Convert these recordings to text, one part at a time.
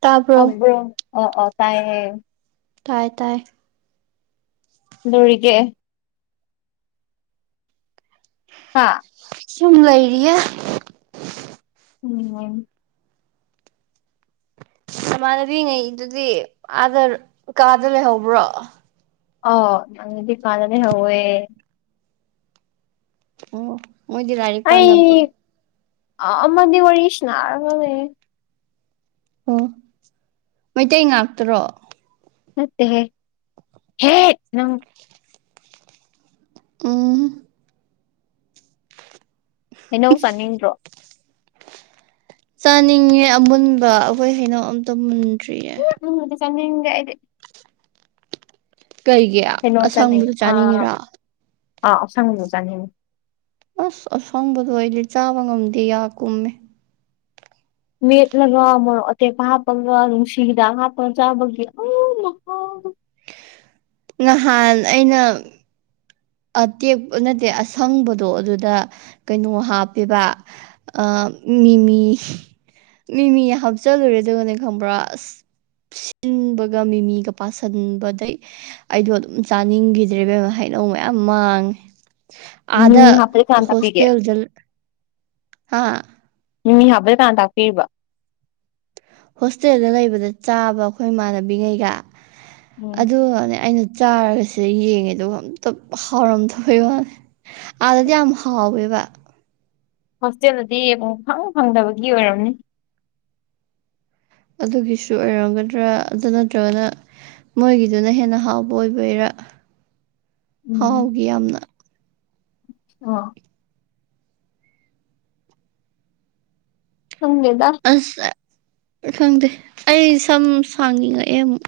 ꯇꯥꯕ꯭ꯔꯣ ꯇꯥꯔꯤꯕ꯭ꯔꯣ ꯑꯧ ꯑꯧ ꯇꯥꯏꯌꯦ ꯇꯥꯏ ꯇꯥꯏ ꯀꯩꯗꯧꯔꯤꯒꯦ ꯍꯥ ꯁꯨꯃ ꯂꯩꯔꯤꯌꯦ ꯎꯝ ꯃꯃꯥꯟꯅꯕꯤꯉꯩꯗꯨꯗꯤ ꯑꯥꯗ ꯀꯥꯗ ꯂꯩꯍꯧꯕ꯭ꯔꯣ ꯑꯧ ꯏꯃꯥꯟꯅꯕꯤ ꯀꯥꯗ ꯂꯩꯍꯧꯋꯦ ꯑꯣ ꯃꯣꯏꯗꯤ ꯂꯥꯏꯔꯤꯛ ꯄꯥꯅꯕ꯭ꯔꯣ ꯑꯥ ꯑꯃꯗꯤ ꯋꯥꯔꯤ ꯁꯥꯟꯅꯔꯒ ꯂꯩꯌꯦ ꯑꯣ ꯃꯩꯇꯩ ꯉꯥꯛꯇꯔꯣ ꯅꯠꯇꯦ ꯍꯦ ꯍꯦ ꯅꯪ [inaudible] ꯑ ꯍꯩꯅꯧ ꯆꯥꯅꯤꯡꯗ꯭ꯔꯣ ꯆꯥꯅꯤꯡꯉꯦ ꯑꯃꯨꯟꯕ ꯑꯩꯈꯣꯏ ꯍꯩꯅꯧ ꯑꯝꯇ ꯃꯨꯟꯗ꯭ꯔꯤꯌꯦ ꯍꯩꯅꯧ ꯃꯦꯠꯄ ꯆꯥꯅꯤꯡꯗꯦ ꯑꯩꯗꯤ ꯀꯩꯒꯤ ꯀꯩꯅꯣ ꯆꯥꯅꯤꯡꯑꯦ ꯑꯁꯪꯕꯗꯣ ꯑ ꯆꯥꯅꯤꯡꯉꯤꯔꯥ ꯑꯥ ꯑꯁꯡꯕꯤꯗꯣ ꯆꯥꯅꯤꯡꯉꯦ ꯑꯁ ꯑꯁꯪꯕꯗꯣ ꯑꯩꯗꯤ ꯆꯥꯕ ꯉꯝꯗꯦ ꯌꯥ ꯀꯨꯝꯃꯦ ꯃꯦꯠꯂꯒ ꯃꯣꯔꯣꯛ ꯑꯇꯦꯛꯄ ꯍꯥꯞꯄꯒ ꯅꯨꯡꯁꯤ ꯍꯤꯗꯥꯛ ꯍꯥꯞꯄꯒ ꯆꯥꯕꯒꯤ ꯑ ꯃꯍꯥꯎꯗꯣ ꯅꯍꯥꯟ ꯑꯩꯅ ꯑꯇꯦꯛꯄ ꯅꯠꯇꯦ ꯑꯁꯪꯕꯗꯣ ꯑꯗꯨꯗ ꯀꯩꯅꯣ ꯍꯥꯞꯄꯦꯕ ꯑ ꯃꯤꯃꯤ ꯃꯤꯃꯤ ꯍꯥꯞꯆꯜꯂꯨꯔꯦ ꯑꯗꯨꯒꯅꯦ ꯈꯪꯕ꯭ꯔꯥ ꯑꯁ ꯁꯤꯟꯕꯒ ꯃꯤꯃꯤꯒ ꯄꯥꯁꯟꯕꯗꯩ ꯑꯩꯗꯣ ꯑꯗꯨꯝ ꯆꯥꯅꯤꯡꯈꯤꯗ꯭ꯔꯦ ꯏꯕꯦꯝꯝ ꯍꯩꯅꯧ ꯃꯌꯥꯝ ꯃꯥꯡꯉꯦ ꯑꯥꯗ ꯃꯤꯃꯤ ꯍꯥꯞꯄꯗꯤ ꯀꯅꯥꯅ ꯇꯥꯛꯄꯤꯒꯦ ꯍꯣꯁꯇꯦꯜꯗ ꯍꯥ ꯃꯤꯃꯤ ꯍꯥꯞꯄꯗꯤ ꯀꯅꯥꯅ ꯇꯥꯛꯄꯤꯔꯤꯕ ꯍꯣꯁꯇꯦꯜꯗ ꯂꯩꯕꯗ ꯆꯥꯕ ꯑꯩꯈꯣꯏ ꯏꯃꯥꯟꯅꯕꯤꯒꯩꯒ ꯎꯝ ꯑꯗꯨꯒꯅꯦ ꯑꯩꯅ ꯆꯥꯔꯒ ꯁꯤꯗ ꯌꯦꯡꯉꯦ ꯑꯗꯨꯒ ꯑꯝꯇ ꯍꯥꯎꯔꯝꯗꯕꯩ ꯋꯥꯅꯦ ꯑꯥꯗꯗꯤ ꯌꯥꯝ ꯍꯥꯎꯋꯦꯕ ꯍꯣꯁꯇꯦꯜꯗꯗꯤ ꯄꯨꯡꯐꯪ ꯐꯪꯗꯕꯒꯤ ꯑꯣꯏꯔꯝꯅꯤ ꯑꯗꯨꯒꯤꯁꯨ ꯑꯣꯏꯔꯝꯒꯗ꯭ꯔꯥ ꯑꯗꯨ ꯅꯠꯇ꯭ꯔꯒꯅ ꯃꯣꯏꯒꯤꯗꯨꯅ ꯍꯦꯟꯅ ꯍꯥꯎꯕ ꯑꯣꯏꯕꯩꯔꯥ ꯍꯥꯎꯒꯤ ꯌꯥꯝꯅ ꯑ ꯈꯪꯗꯦꯗꯥ ꯑꯁ ꯈꯪꯗꯦ ꯑꯩ ꯁꯝ ꯁꯥꯡꯅꯤꯡꯉꯛꯑꯦ ꯑꯃꯨꯛ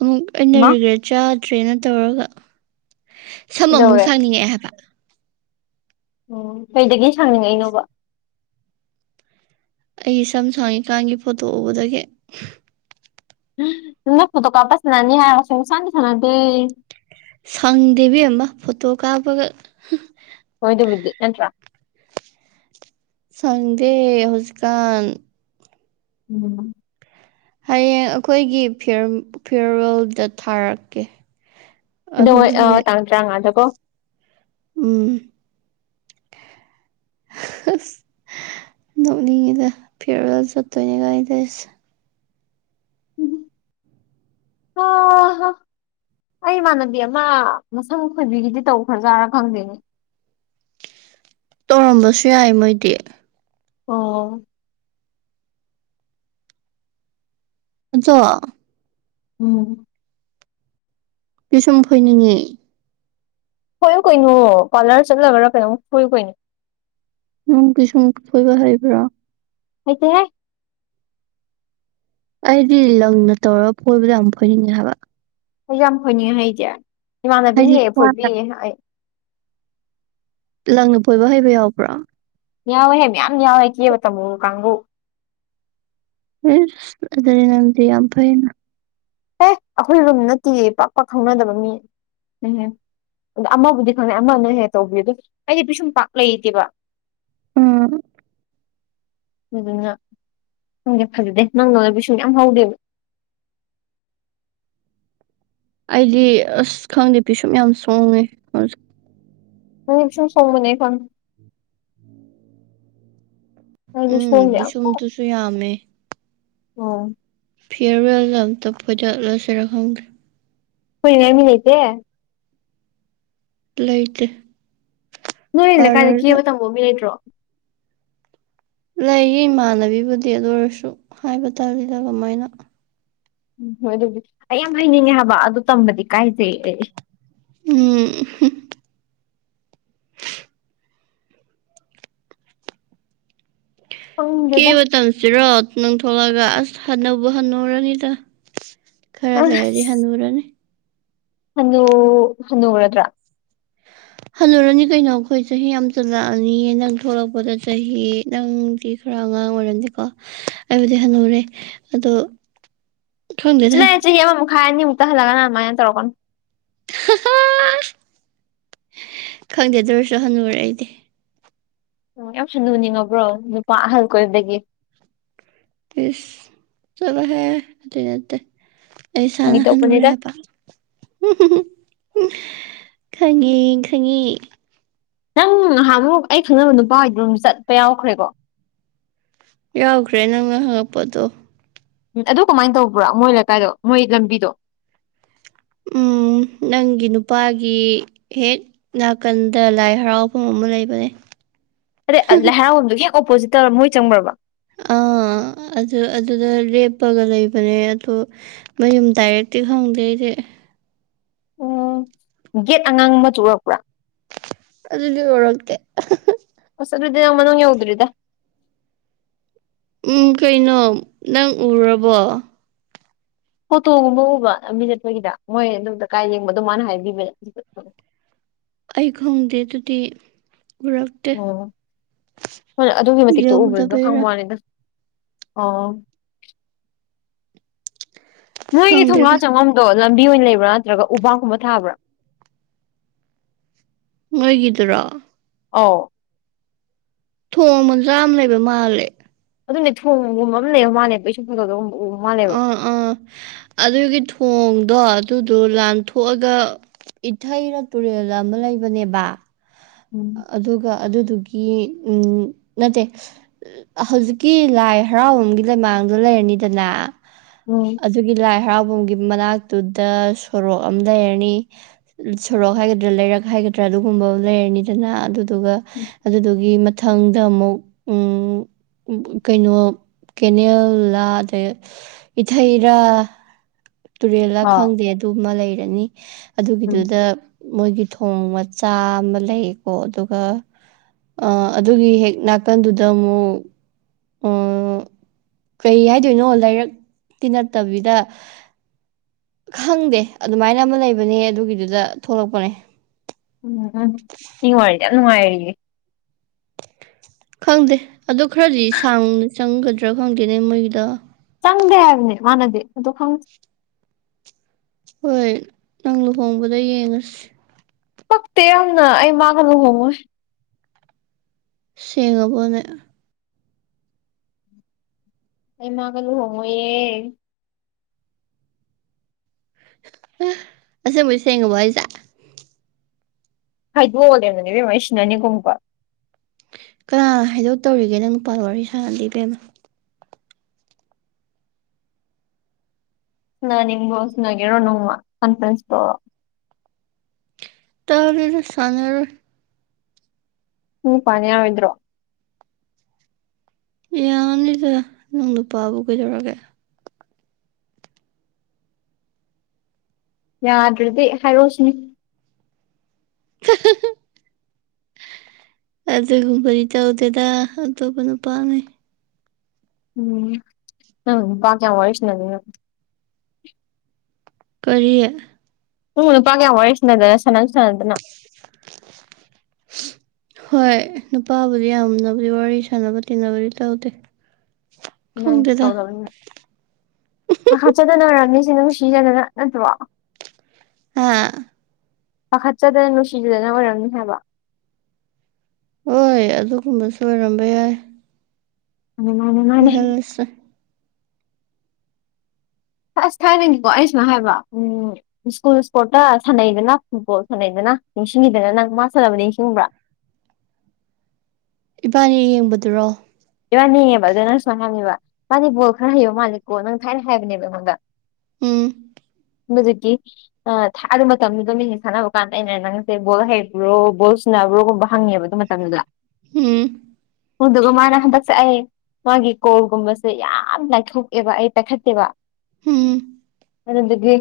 ꯑꯃꯨꯛ ꯑꯩꯅ ꯃꯥ ꯔꯤꯒ꯭ꯔꯦꯠ ꯆꯥꯗ꯭ꯔꯦꯅ ꯇꯧꯔꯒ ꯁꯝ ꯑꯃꯨꯛ ꯀꯩꯗꯧꯔꯦ ꯁꯥꯡꯅꯤꯡꯉꯛꯑꯦ ꯍꯥꯏꯕ ꯑꯣ ꯀꯩꯗꯒꯤ ꯁꯥꯡꯅꯤꯡꯉꯛꯏꯅꯣꯕ ꯑꯩꯒꯤ ꯁꯝ ꯁꯥꯡꯉꯤꯀꯥꯟꯒꯤ ꯐꯣꯇꯣ ꯎꯕꯗꯒꯤ ꯅꯛ ꯐꯣꯇꯣ ꯀꯥꯞꯄ ꯏꯁꯟꯅꯅꯤ ꯍꯥꯏ ꯁꯨꯛꯁꯥꯟꯗꯤ ꯁꯥꯟꯅꯗꯦ ꯁꯪꯗꯦ ꯏꯕꯦꯝꯃ ꯐꯣꯇꯣ ꯀꯥꯞꯄꯒ ꯍꯣꯏꯗꯨꯕꯨꯗꯤ ꯅꯠꯇ꯭ꯔꯥ ꯁꯪꯗꯦ ꯍꯧꯖꯤꯛꯀꯥꯟ ꯎꯝ ꯍꯌꯦꯡ ꯑꯈꯣꯏꯒꯤ ꯐꯤ ꯐꯤꯌꯔꯋꯦꯜꯗ ꯊꯥꯔꯛꯀꯦ ꯀꯩꯗꯣ ꯍꯣꯏ ꯑ ꯑꯗꯨꯗꯗꯤ ꯇꯥꯡ ꯇꯔꯥꯉꯥꯗꯀꯣ ꯎꯝ ꯅꯣꯛꯅꯤꯡꯉꯤꯗ ꯐꯤꯔꯣꯋꯜ ꯆꯠꯇꯣꯏꯅꯦꯒꯥꯏ ꯇꯧꯁꯦ ꯍꯥ ꯍꯥ ꯑꯩ ꯏꯃꯥꯟꯅꯕꯤ ꯑꯃ ꯃꯁꯝ ꯈꯣꯏꯕꯤꯒꯤꯗꯤ ꯇꯧꯈ꯭ꯔꯖꯥꯔꯥ ꯈꯪꯗꯦꯅꯦ ꯇꯧꯔꯝꯕꯁꯨ ꯌꯥꯏ ꯃꯣꯏꯗꯤ ꯑꯣ ꯑꯆꯣ ꯎꯝ ꯄꯤꯁꯨꯝ ꯐꯣꯏꯅꯤꯡꯉꯤ ꯐꯣꯏꯌꯨ ꯀꯩꯅꯣ ꯄꯥꯔꯂꯔ ꯆꯠꯂꯒꯔ ꯀꯩꯅꯣꯝ ꯐꯣꯏꯌꯨ ꯀꯩꯅꯣ ꯅ ꯪ ꯄꯤꯁꯨꯝ ꯐꯣꯏꯕ ꯍꯩꯕ꯭ꯔꯣ ꯍꯩꯇꯦꯍꯦ ꯑꯩꯗꯤ ꯂꯪꯅ ꯇꯧꯔꯒ ꯐꯣꯏꯕꯗ ꯌꯥꯝ ꯐꯣꯏꯅꯤꯡꯉꯦ ꯍꯥꯏꯕ ꯑꯩ ꯌꯥꯝ ꯐꯣꯏꯅꯤꯡꯉꯦ ꯍꯩꯖꯦ ꯏꯃꯥꯟꯅꯕꯤꯅ ꯍꯥꯏꯗꯤ ꯍꯦꯛ ꯏꯁꯥꯅ ꯐꯣꯏꯕꯤꯌꯦ ꯑꯩ ꯂꯪꯅ ꯄꯣꯏꯕ ꯍꯩꯕ ꯌꯥꯎꯕ꯭ꯔꯥ ꯌꯥꯎꯌꯦꯍꯦ ꯃꯌꯥꯝ ꯌꯥꯎꯌꯦꯁ ꯀꯦꯕ ꯇꯝꯃꯨꯕ ꯀꯥꯡꯒꯨ ꯏꯁ ꯑꯗꯨꯗꯤ ꯅꯪꯗꯤ ꯌꯥꯝ ꯐꯩꯅ ꯑꯦ ꯑꯈꯣꯏ ꯔꯨꯝ ꯅꯠꯇꯤꯌꯦ ꯄꯥꯛ ꯄꯥꯛ ꯈꯪꯅꯗꯕ ꯃꯤ ꯎꯝꯍꯨꯝ ꯑꯃꯕꯨꯗꯤ ꯈꯪꯅꯩ ꯑꯃꯅꯍꯦ ꯇꯧꯕꯤꯗꯤ ꯑꯩꯗꯤ ꯄꯤꯁꯨꯝ ꯄꯥꯛ ꯂꯩꯇꯦꯕ ꯎꯝ ꯑꯗꯨꯗꯨꯅ ꯈꯪꯗꯦ ꯐꯖꯗꯦ ꯅꯪꯗꯧꯅ ꯄꯤꯁꯨꯝ ꯌꯥꯝ ꯍꯧꯗꯦ ꯑꯩꯗꯤ ꯑꯁ ꯈꯪꯗꯦ ꯁꯨꯝ ꯌꯥꯝ ꯁꯣꯡꯉꯦ ꯍꯧꯖꯤꯛ [unintelligible] ꯑꯩꯗꯤ ꯎꯝ ꯁꯣꯡꯗꯦ ꯑꯝꯐꯥꯎ ꯕꯤꯁꯨꯝꯗꯨꯁꯨ ꯌꯥꯝꯃꯦ ꯑꯣ ꯐꯤꯌꯔꯋꯦꯜ ꯑꯝꯇ ꯐꯣꯏꯗꯠꯂꯁꯤꯔꯛ ꯍꯪꯗꯦ ꯐꯣꯏꯅꯉꯥꯏ ꯃꯤ ꯂꯩꯩꯇꯦ ꯂꯩꯇꯦ ꯅꯣꯏ ꯂꯩꯀꯥꯏꯗ ꯄꯥꯔꯂꯔꯗ ꯀꯦꯕ ꯇꯝꯕ ꯑꯃꯤ ꯂꯩꯇ꯭ꯔꯣ ꯂꯩꯌꯦ ꯏꯃꯥꯟꯅꯕꯤꯕꯨꯗꯤ ꯑꯗꯨ ꯑꯣꯏꯔꯁꯨ ꯍꯥꯏꯕ ꯇꯥꯜꯂꯤꯗ ꯀꯃꯥꯏꯅ ꯎꯝ ꯍꯣꯏ ꯑꯗꯨꯗꯤ ꯑꯩ ꯌꯥꯝ ꯍꯩꯅꯤꯡꯉꯦ ꯍꯥꯏꯕ ꯑꯗꯨ ꯇꯝꯕꯗꯤ ꯀꯥꯏꯖꯩ ꯑꯩ ꯎꯝ ꯈꯪꯗꯦꯗ ꯀꯦꯕ ꯃꯇꯝꯝꯁꯤꯔꯣ ꯅꯪ ꯊꯣꯛꯂꯛꯒ ꯑꯁ ꯍꯟꯅꯕꯨ ꯍꯟꯅꯨꯔꯅꯤꯗ ꯈꯔ ꯂꯩꯔꯗꯤ ꯍꯟꯅꯨꯔꯅꯤ ꯍꯟꯅꯨ ꯍꯟꯅꯨꯔꯗ꯭ꯔ ꯍꯜꯂꯨꯔꯅꯤ ꯀꯩꯅꯣ ꯈꯣꯏ ꯆꯍꯤ ꯌꯥꯝ ꯖꯜꯂꯛꯑꯅꯤꯌꯦ ꯅꯪ ꯊꯣꯛꯂꯛꯄꯗ ꯆꯍꯤ ꯅꯪꯗꯤ ꯈꯔ ꯑꯉꯥꯡ ꯑꯣꯏꯔꯝꯅꯤꯀꯣ ꯑꯩꯕꯨꯗꯤ ꯍꯟꯅꯨꯔꯦ ꯑꯗꯣ ꯈꯪꯗꯦꯗ ꯆꯠꯂꯍꯦ ꯆꯍꯤ ꯑꯃꯃꯨꯛ ꯈꯥꯏ ꯑꯅꯤꯃꯨꯛꯇ ꯍꯜꯂꯒꯅ ꯑꯗꯨꯃꯥꯏꯅ ꯇꯧꯔꯛꯀꯅꯨ ꯍꯥ ꯍꯥ ꯈꯪꯗꯦ ꯑꯗꯨ ꯑꯣꯏꯔꯁꯨ ꯍꯅꯨꯔꯦ ꯑꯩꯗꯤ ꯎꯝ ꯌꯥꯝ ꯊꯨꯅ ꯎꯅꯤꯡꯉꯕ꯭ꯔꯣ ꯅꯨꯄꯥ ꯑꯍꯟ ꯀꯣꯏꯕꯗꯒꯤ ꯏꯁ ꯆꯠꯂꯣꯍꯦ ꯑꯗꯨꯏ ꯅꯠꯇꯦ ꯑꯩ ꯐꯥꯒꯤ ꯏꯁꯥꯅ ꯍꯅꯨꯔꯦ ꯇꯧꯕꯅꯤꯗ ꯍꯥꯏꯕ ꯎꯝ ꯍꯨꯝ ꯍꯨꯝ ꯈꯪꯉꯤ ꯈꯪꯉꯤ ꯅꯪ ꯉꯍꯥꯟꯃꯨꯛ ꯑꯩ ꯈꯪꯅꯕ ꯅꯨꯄꯥ ꯍꯣꯏꯗꯥ ꯆꯠꯄ ꯌꯥꯎꯈ꯭ꯔꯦꯀꯣ ꯌꯥꯎꯈ꯭ꯔꯦ ꯅꯪꯅ ꯍꯪꯉꯛꯄꯗꯣ ꯑꯗꯨ ꯀꯃꯥꯏꯅ ꯇꯧꯕ꯭ꯔꯥ ꯃꯣꯏ ꯂꯩꯀꯥꯏꯗꯣ ꯃꯣꯏ ꯂꯝꯕꯤꯗꯣ ꯎꯝ ꯅꯪꯒꯤ ꯅꯨꯄꯥꯒꯤ ꯍꯦꯛ ꯅꯥꯀꯟꯗ ꯂꯥꯏ ꯍꯔꯥꯎꯐꯝ ꯑꯃ ꯂꯩꯕꯅꯦ ꯑꯗꯩ ꯂꯩꯍꯥꯎꯗꯨꯒꯤ ꯍꯦꯛ ꯑꯣꯄꯣꯖꯤꯠ ꯇꯔꯣ ꯃꯣꯏ ꯆꯪꯕ꯭ꯔꯕ ꯑꯥ ꯑꯗꯨ ꯑꯗꯨꯗ ꯂꯦꯞꯄꯒ ꯂꯩꯕꯅꯦ ꯑꯗꯣ ꯃꯌꯨꯝ ꯗꯥꯏꯔꯦꯛꯇꯤ ꯈꯪꯗꯦ ꯑꯩꯗꯤ ꯎꯝ ꯒꯦꯠ ꯑꯉꯥꯡꯕ ꯃꯆꯨ ꯎꯔꯛꯄ꯭ꯔꯥ ꯑꯗꯨꯗꯤ ꯎꯔꯛꯇꯦ ꯑꯁ ꯑꯗꯨꯗꯤ ꯅꯪ ꯃꯅꯨꯡ ꯌꯧꯗ꯭ꯔꯤꯗ ꯎꯝ ꯀꯩꯅꯣ ꯅꯪ ꯎꯔꯕꯣ ꯐꯣꯇꯣꯒꯨꯝꯕ ꯎꯕ ꯂꯝꯕꯤꯗ ꯑꯩꯈꯣꯏꯒꯤꯗ ꯃꯣꯏ ꯑꯗꯨ ꯂꯩꯀꯥꯏ ꯌꯦꯡꯕꯗꯣ ꯃꯥꯅ ꯍꯥꯏꯕꯤꯕ ꯑꯩ ꯈꯪꯗꯦ ꯑꯗꯨꯗꯤ ꯄꯨꯔꯛ ꯑꯣ ꯍꯣꯏ ꯑꯗꯨꯒꯤ ꯃꯇꯤꯛꯇꯣ ꯎꯕꯗꯨꯗ ꯌꯧꯗꯕꯩꯔꯥ ꯈꯪꯕꯋꯥꯅꯤꯗ ꯑꯣ ꯅꯣꯏꯒꯤ ꯈꯪꯗꯦꯗ ꯊꯣꯡꯒꯥꯟ ꯆꯪꯕꯝꯗꯣ ꯂꯝꯕꯤ ꯑꯣꯏꯅ ꯂꯩꯕ꯭ꯔꯥ ꯅꯠꯇ꯭ꯔꯒ ꯎꯕꯥꯛꯀꯨꯝꯕ ꯊꯥꯕ꯭ꯔꯥ ꯅꯣꯏꯒꯤꯗꯨꯔꯣ ꯑꯥꯎ ꯊꯣꯡ ꯃꯆꯥꯝꯃ ꯂꯩꯕ ꯃꯥꯜꯂꯦ ꯑꯗꯨꯅꯦ ꯊꯣꯡꯒꯨꯝꯕ ꯑꯃ ꯂꯩꯕ ꯃꯥꯜꯂꯦꯕ ꯏꯁꯨ ꯈꯒꯒꯨꯝꯕ ꯎꯕ ꯃꯥꯜꯂꯦꯕ ꯑꯥ ꯑꯥ ꯑꯗꯨꯒꯤ ꯊꯣꯡꯗꯣ ꯑꯗꯨꯗꯣ ꯂꯥꯟꯊꯣꯛꯑꯒ ꯏꯊꯩꯔ ꯇꯨꯔꯦꯜꯔ ꯑꯃ ꯂꯩꯕꯅꯦꯕ ꯎꯝ ꯑꯗꯨꯒ ꯑꯗꯨꯗꯨꯒꯤ ꯎꯝ ꯅꯠꯇꯦ ꯍꯧꯖꯤꯛꯀꯤ ꯂꯥꯏ ꯍꯔꯥꯎꯕꯨꯡꯒꯤ ꯂꯩꯃꯥꯡꯗꯣ ꯂꯩꯔꯅꯤꯗꯅ ꯎꯝ ꯑꯗꯨꯒꯤ ꯂꯥꯏ ꯍꯔꯥꯎꯕꯝꯒꯤ ꯃꯅꯥꯛꯇꯨꯗ ꯁꯣꯔꯣꯛ ꯑꯃ ꯂꯩꯔꯅꯤ ꯁꯣꯔꯣꯛ ꯍꯥꯏꯒꯗ꯭ꯔꯥ ꯂꯩꯔꯛ ꯍꯥꯏꯒꯗ꯭ꯔꯥ ꯑꯗꯨꯒꯨꯝꯕ ꯂꯩꯔꯅꯤꯗꯅ ꯑꯗꯨꯗꯨꯒ ꯑꯗꯨꯗꯨꯒꯤ ꯃꯊꯪꯗ ꯑꯃꯨꯛ ꯎꯝ ꯎ ꯀꯩꯅꯣ ꯀꯦꯅꯦꯜꯂ ꯑꯗꯩ ꯏꯊꯩꯔꯥ ꯇꯨꯔꯦꯜꯂ ꯑꯥ ꯈꯪꯗꯦ ꯑꯗꯨꯃ ꯂꯩꯔꯅꯤ ꯎꯝ ꯑꯗꯨꯒꯤꯗꯨꯗ ꯃꯣꯏꯒꯤ ꯊꯣꯡ ꯃꯆꯥ ꯑꯃ ꯂꯩꯀꯣ ꯑꯗꯨꯒ ꯑ ꯑꯗꯨꯒꯤ ꯍꯦꯛ ꯅꯥꯀꯟꯗꯨꯗ ꯑꯃꯨꯛ ꯑꯣ ꯀꯩ ꯍꯥꯏꯗꯣꯏꯅꯣ ꯂꯥꯏꯔꯛꯇꯤ ꯅꯠꯇꯕꯤꯗ ꯈꯪꯗꯦ ꯑꯗꯨꯃꯥꯏꯅ ꯑꯃ ꯂꯩꯕꯅꯦ ꯑꯗꯨꯒꯤꯗꯨꯗ ꯊꯣꯛꯂꯛꯄꯅꯦ ꯎꯝ ꯎꯝ ꯁꯤ ꯋꯤꯔꯤꯁꯦ ꯌꯥꯝ ꯅꯨꯡꯉꯥꯏꯔꯤꯌꯦ ꯈꯪꯗꯦ ꯑꯗꯣ ꯈꯔꯗꯤ ꯁꯥꯡꯅ ꯆꯪꯒꯗ꯭ꯔꯥ ꯈꯪꯗꯦꯅꯦ ꯃꯣꯏꯒꯤꯗꯣ ꯆꯪꯗꯦ ꯍꯥꯏꯕꯅꯦ ꯃꯥꯅꯗꯤ ꯑꯗꯣ ꯈꯪ ꯍꯣꯏ ꯅꯪ ꯂꯨꯍꯣꯡꯕꯗ ꯌꯦꯡꯉꯁꯤ ꯄꯛꯇꯦ ꯌꯥꯝꯅ ꯑꯩ ꯃꯥꯒ ꯂꯨꯍꯣꯡꯉꯣꯏ ꯁꯦꯡꯉꯕꯣꯅꯦ꯫ ꯑꯩ ꯃꯥꯒ ꯂꯨꯍꯣꯡꯉꯣꯏꯌꯦ꯫ ꯑꯁꯦꯡꯕꯩ ꯁꯦꯡꯉꯕꫭ ꯍꯥꯏꯁꯦ꯫ ꯍꯥꯏꯗꯣꯛꯑ ꯂꯩꯔꯝꯗꯅ ꯏꯕꯦꯝꯃ ꯑꯩ ꯁꯤꯅꯅꯤꯀꯣ ꯑꯃꯨꯛꯀ꯫ ꯀꯅꯥ ꯍꯥꯏꯗꯣꯛꯇꯧꯔꯤꯒꯦ ꯅꯪ ꯅꯨꯄꯥꯜ ꯋꯥꯔꯤ ꯁꯥꯅꯗꯦ ꯏꯕꯦꯝꯃ꯫ ꯁꯅ ꯅꯤꯡꯕ꯭ꯔꫭ ꯁꯅꯒꯦꯔꯣ ꯅꯣꯡꯃ ꯀꯟꯐ꯭ꯔꯦꯟꯁꯇꯣ꯫ ꯇꯜꯂꯤꯗ ꯁꯥꯟꯅꯔꫭꯏ꯫ ꯅꯪ ꯅꯨꯄꯥꯅ ꯌꯥꯔꯣꯏꯗ꯭ꯔꯣ꯫ ꯌꯥꯅꯤꯗ ꯅꯪ ꯅꯨꯄꯥꯕꯨ ꯀꯩꯗꯧꯔꯒꯦ꯫ ꯌꯥꯗ꯭ꯔꯗꯤ ꯍꯥꯏꯔꯣꯁꯤꯅꯤ꯫ [unintelligible] ꯑꯗꯨꯒꯨꯝꯕꯗꯤ ꯇꯧꯗꯦꯗ ꯑꯇꯣꯞꯄ ꯅꯨꯄꯥꯉꯩ꯫ ꯎꯝ ꯎꯝ ꯅꯪꯅ ꯅꯨꯄꯥ ꯀꯌꯥ ꯋꯥꯔꯤ ꯁꯥꯅ ꯗꯣꯏꯅꯣ꯫ ꯀꯔꯤ꯫ ꯅꯪꯕꯨ ꯅꯨꯄꯥ ꯀꯌꯥꯝ ꯋꯥꯔꯤ ꯁꯟꯅꯗꯣꯏꯅꯣ ꯁꯥꯟꯅꯁꯨ ꯁꯥꯟꯅꯗꯅ꯫ [inaudible] ꯍꯣꯏ ꯅꯨꯄꯥꯕꯨꯗꯤ ꯌꯥꯝꯕꯨꯗꯤ ꯋꯥꯔꯤ ꯁꯥꯟꯅꯕ ꯇꯤꯟꯅꯕꯗꯤ ꯇꯧꯗꯦ꯫ ꯅꯪ ꯈꯪꯗꯦꯗ ꯇꯧꯗꯧꯅꯤꯅꯦ ꯍꯥꯆꯗꯅꯔꯝꯅꯤꯁꯦ ꯅꯨꯡ ꯁꯤꯖꯗꯅ ꯅꯠꯇ꯭ꯔꯣ꯫ ꯍꯥꯥ꯫ ꯄꯥꯈꯠꯆꯗꯅ ꯅꯨꯡꯁꯤꯖꯗꯅ ꯑꯣꯏꯔꯝꯅꯤ ꯍꯥꯏꯕ꯫ ꯍꯣꯏ ꯑꯗꯨꯒꯨꯝꯕꯁꯨ ꯑꯣꯏꯔꯝꯕ ꯌꯥꯏ꯫ ꯑ ꯃꯥꯥꯟꯅꯦ ꯃꯥꯥꯟꯅꯦ꯫ [unintelligible] ꯑꯁ ꯊꯥꯏꯅꯗꯤꯀꯣ ꯑꯩꯅ ꯁꯨꯃꯥꯏꯅ ꯍꯥꯏꯕ ꯎꯝ ꯁ꯭ꯀꯨꯜ ꯏꯁꯄꯣꯔꯠꯇ ꯁꯥꯟꯅꯩꯗꯅ ꯐꯨꯠꯕꯣꯜ ꯁꯥꯟꯅꯩꯗꯅ ꯅꯤꯡꯁꯤꯡꯈꯤꯗꯅ ꯅꯪ ꯃꯥ ꯁꯥꯟꯅꯕ ꯅꯤꯡꯁꯤꯡꯕ꯭ꯔꯥ꯫ ꯏꯕꯥꯅꯤ ꯌꯦꯡꯕꯗꯨꯔꯣ꯫ ꯏꯕꯥꯅꯤꯉꯕ ꯑꯗꯣ ꯅꯪ ꯁꯨꯃꯥꯏꯅꯝꯃꯤꯕ ꯃꯥꯗꯤ ꯕꯣꯜ ꯈꯔ ꯍꯩꯌꯣ ꯃꯥꯂꯦꯀꯣ ꯅꯪ ꯊꯥꯏꯅ ꯍꯥꯏꯕꯅꯦꯕ ꯅꯪꯉꯣꯟꯗ꯫ ꯎꯝ꯫ [unintelligible] ꯑ ꯊꯥꯢꯅ ꯃꯇꯝꯗꯨꯗ ꯃꯦꯁꯦꯁ ꯊꯥꯟꯅꯕ ꯀꯥꯟꯗ ꯑꯩꯅ ꯅꯪꯁꯦ ꯕꯣꯜ ꯍꯩꯕ꯭ꯔꯣ ꯕꯣꯜ ꯁꯥꯟꯅꯕ꯭ꯔꯣꯒꯨꯝꯕ ꯍꯪꯉꯦꯕ ꯑꯗꯨ ꯃꯥ ꯇꯝꯗꯨꯗ꯫ ꯎꯝ꯫ ꯑꯗꯨꯗꯨꯒ ꯃꯥꯅ ꯍꯟꯗꯛ ꯁꯦ ꯑꯩ ꯃꯥꯒꯤ ꯀꯣꯜꯒꯨꯝꯕꯁꯦ ꯌꯥꯝ ꯂꯥꯏꯊꯣꯛꯑꯦꯕ ꯑꯩ ꯄꯥꯏꯈꯠꯇꯦꯕ꯫ ꯎꯝ꯫ ꯑꯗꯨꯗꯨꯒꯤ꯫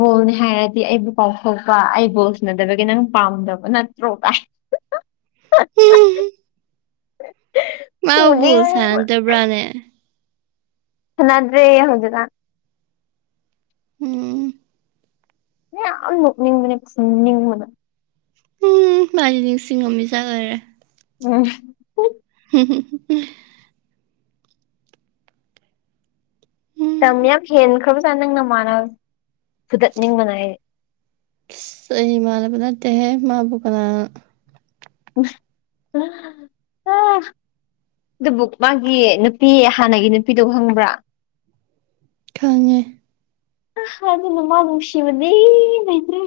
ꯕꯣꯜꯅꯤ ꯍꯥꯏꯔꯗꯤ ꯑꯩꯕꯨ ꯀꯥꯎꯊꯣꯛꯄ ꯑꯩ ꯕꯣꯜ ꯁꯟꯅꯗꯕꯒꯤ ꯅꯪ ꯄꯥꯝꯗꯕ ꯅꯠꯇ꯭ꯔꯣ ꯀꯥꯢ꯫ ꯃꯥ ꯕꯣꯜ ꯐꯨꯅꯤꯡꯕꯅ ꯁꯥꯟꯅꯗꯕ꯭ꯔꯥꯅꯦ꯫ ꯁꯥꯟꯅꯗ꯭ꯔꯦꯌꯦ ꯍꯧꯖꯤꯛꯀꯥꯟ꯫ ꯎꯝ꯫ ꯌꯥꯝ ꯅꯣꯛꯅꯤꯡꯕꯅꯦ ꯐꯨꯅꯤꯡꯕꯅ꯫ ꯎꯝ ꯃꯥꯗꯤ ꯅꯤꯡꯁꯤꯡꯉꯝꯃꯤꯖꯥꯠ ꯑꯣꯏꯔꯦ꯫ ꯎꯝ꫰꫰ [unintelligible] ꯇꯝ ꯎꯝ ꯌꯥꯝ ꯍꯦꯟꯈ꯭ꯔꯕꯖꯥꯠ ꯅꯪ ꯅꯃꯥꯟꯅꯕ ꯐꯨꯗꯠꯅꯤꯡꯕꯅ ꯑꯩ꯫ ꯢꯁ ꯑꯩ ꯏꯃꯥꯟꯅꯕ ꯅꯠꯇꯦꯍꯦ ꯃꯥꯕꯨ ꯀꯅꯥꯅ [unintelligible] ꯑ ꯗꯨꯕꯨꯛ ꯃꯥꯒꯤ ꯅꯨꯄꯤ ꯍꯥꯟꯅꯒꯤ ꯅꯨꯄꯤꯗꯣ ꯈꯪꯕ꯭ꯔꯥ ꯈꯪꯉꯦ ꯑ ꯑꯗꯨꯅ ꯃꯥꯕꯨ ꯅꯨꯡꯁꯤꯕꯗꯤ ꯂꯩꯇ꯭ꯔꯦ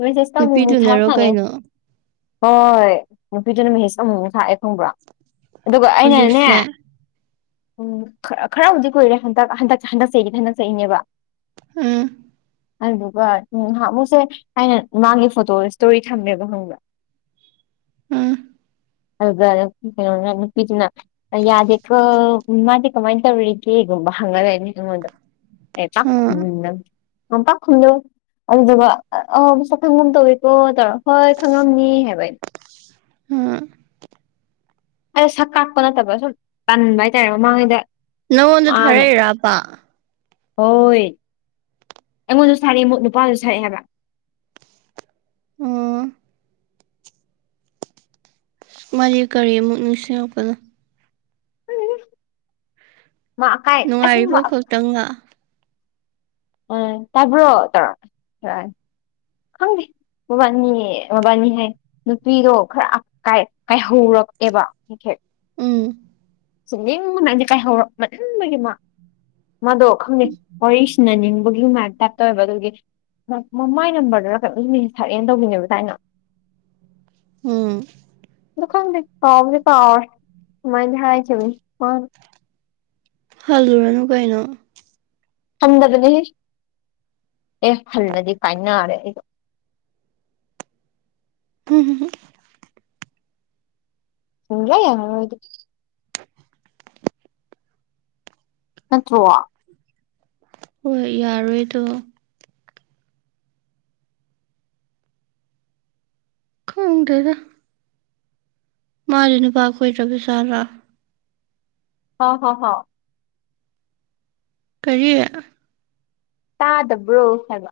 ꯃꯦꯁꯦꯁꯇ ꯑꯃꯨꯛ ꯃꯨꯛ ꯊꯥꯕ ꯅꯨꯄꯤꯗꯨꯅꯔꯣ ꯁꯥꯟꯅꯩ ꯀꯩꯅꯣ ꯍꯣꯏ ꯅꯨꯄꯤꯗꯨꯅ ꯃꯦꯁꯦꯁ ꯑꯃꯨꯃꯨꯛ ꯊꯥꯔꯛꯑꯦ ꯈꯪꯕ꯭ꯔꯣ ꯑꯗꯨꯒ ꯑꯩꯅꯅꯦ ꯍꯧꯖꯤꯛꯁꯦ ꯎꯝ ꯈ ꯈꯔꯕꯨꯗꯤ ꯀꯨꯏꯔꯦ ꯍꯟꯗꯛ ꯍꯟꯗꯛ ꯍꯟꯗꯛꯆꯍꯤꯒꯤꯗꯤ ꯍꯟꯗꯛ ꯆꯍꯤꯒꯤꯅꯦꯕ ꯎꯝ ꯑꯗꯨꯗꯨꯒ ꯅꯍꯥꯟꯃꯨꯛꯁꯦ ꯑꯩꯅ ꯃꯥꯒꯤ ꯐꯣꯇꯣ ꯁ꯭ꯇꯣꯔꯤ ꯊꯝꯃꯦꯕ ꯈꯪꯕ꯭ꯔꯥ [inaudible] ꯎꯝ ꯑꯗꯨꯗ ꯀꯩꯅꯣꯅ ꯅꯨꯄꯤꯗꯨꯅ ꯑ ꯌꯥꯗꯦꯀꯣ ꯃꯥꯗꯤ ꯀꯃꯥꯏꯅ ꯇꯧꯔꯤꯒꯦꯒꯨꯝꯕ ꯍꯪꯉ ꯂꯩꯔꯅꯤ ꯗꯨꯝ ꯑꯩꯉꯣꯟꯗ ꯑꯩ ꯄꯥꯛ ꯍꯥ ꯈꯨꯝꯗꯝꯅꯤ ꯌꯥꯝ ꯄꯥꯛꯈꯨꯅꯣ ꯑꯗꯨꯗꯨꯒ ꯑ ꯃꯁꯛ ꯈꯪꯒꯨꯝ ꯇꯧꯋꯤꯀꯣ ꯇꯧꯔ ꯍꯣꯏ ꯈꯪꯉꯝꯅꯤ ꯍꯥꯏꯕ ꯑꯩꯅ ꯍꯥ ꯑꯩꯗꯣ ꯁꯛ ꯀꯥꯛꯄ ꯅꯠꯇꯕ ꯁꯨꯝ ꯇꯟꯕ ꯍꯥꯏꯇꯥꯔꯦ ꯃꯃꯥꯡꯉꯩꯗ ꯅꯪꯉꯣꯟꯗ ꯃꯥꯅ ꯊꯥꯔꯩꯔꯕ ꯍꯣꯏ ꯑꯩꯉꯣꯟꯗꯁꯨ ꯊꯥꯔꯛꯑꯦ ꯅꯨꯄꯥꯗꯨꯗꯁꯨ ꯊꯥꯔꯛꯑꯦ ꯍꯥꯏꯕ ꯑꯣ ꯃꯥꯗꯤ ꯀꯔꯤꯃꯨꯛ ꯅꯤꯡꯁꯤꯡꯉꯛꯄꯅꯣ ꯃꯥ ꯑꯀꯥꯏ ꯅꯨꯡꯉꯥꯏꯔꯤꯕꯣ ꯑꯁꯦꯡꯕ ꯈꯛꯇꯪꯂ ꯑꯝ ꯇꯥꯕ꯭ꯔꯣ ꯇꯧꯔ ꯇꯧꯔꯛꯑꯅꯤ ꯈꯪꯗꯦ ꯃꯕꯥꯅꯤꯅꯦ ꯃꯕꯥꯅꯤꯍꯩ ꯅꯨꯄꯤꯗꯣ ꯈꯔ ꯀꯥꯏ ꯀꯥꯏꯍꯧꯔꯛꯑꯦꯕ ꯍꯦꯛ ꯍꯦꯛ ꯎꯝ ꯆꯩꯅꯤꯡꯕꯅ ꯑꯩꯗꯤ ꯀꯥꯏꯍꯧꯔꯛꯃꯟꯕꯒꯤ ꯃꯥ ꯃꯥꯗꯣ ꯈꯪꯗꯦ ꯋꯥꯔꯤ ꯁꯥꯟꯅꯅꯤꯡꯕꯒꯤ ꯃꯥꯢꯞ ꯇꯥꯢꯞ ꯇꯧꯋꯦꯕ ꯑꯗꯨꯒꯤ ꯃ ꯃꯃꯥꯏ ꯅꯝꯕꯔꯗꯔ ꯀꯩꯅꯣꯝ ꯃꯦꯁꯦꯁ ꯊꯥꯔꯛꯑꯦꯅ ꯇꯧꯒꯤꯝꯅꯦꯕ ꯊꯥꯏꯅ ꯎꯝ ꯑꯗꯨ ꯈꯪꯗꯦ ꯀꯥꯎꯗꯤ ꯀꯥꯎꯔꯦ ꯑꯗꯨꯃꯥꯏꯗꯤ ꯍꯥꯢꯈꯤꯕꯅꯤ ꯃꯥꯅ ꯍꯜꯂꯨꯔꯅꯨ ꯀꯩꯅꯣ ꯍꯟꯗꯕꯅꯦꯍ ꯑꯦ ꯍꯜꯂꯗꯤ ꯀꯥꯏꯅꯔꯦ ꯑꯩꯗꯣ ꯎꯝ ꯎꯂ ꯌꯥꯗꯤ ꯅꯠꯇ꯭ꯔꯣ ꯍꯣꯏ ꯌꯥꯔꯣꯏꯗꯣ ꯎꯗꯗ ꯃꯥꯗꯤ ꯅꯨꯄꯥ ꯈꯣꯏꯗ꯭ꯔꯕ ꯖꯥꯂꯥ ꯍ ꯍꯣ ꯍꯣ ꯀꯔꯤ ꯇꯥꯗꯕ꯭ꯔꯣ ꯍꯥꯏꯕ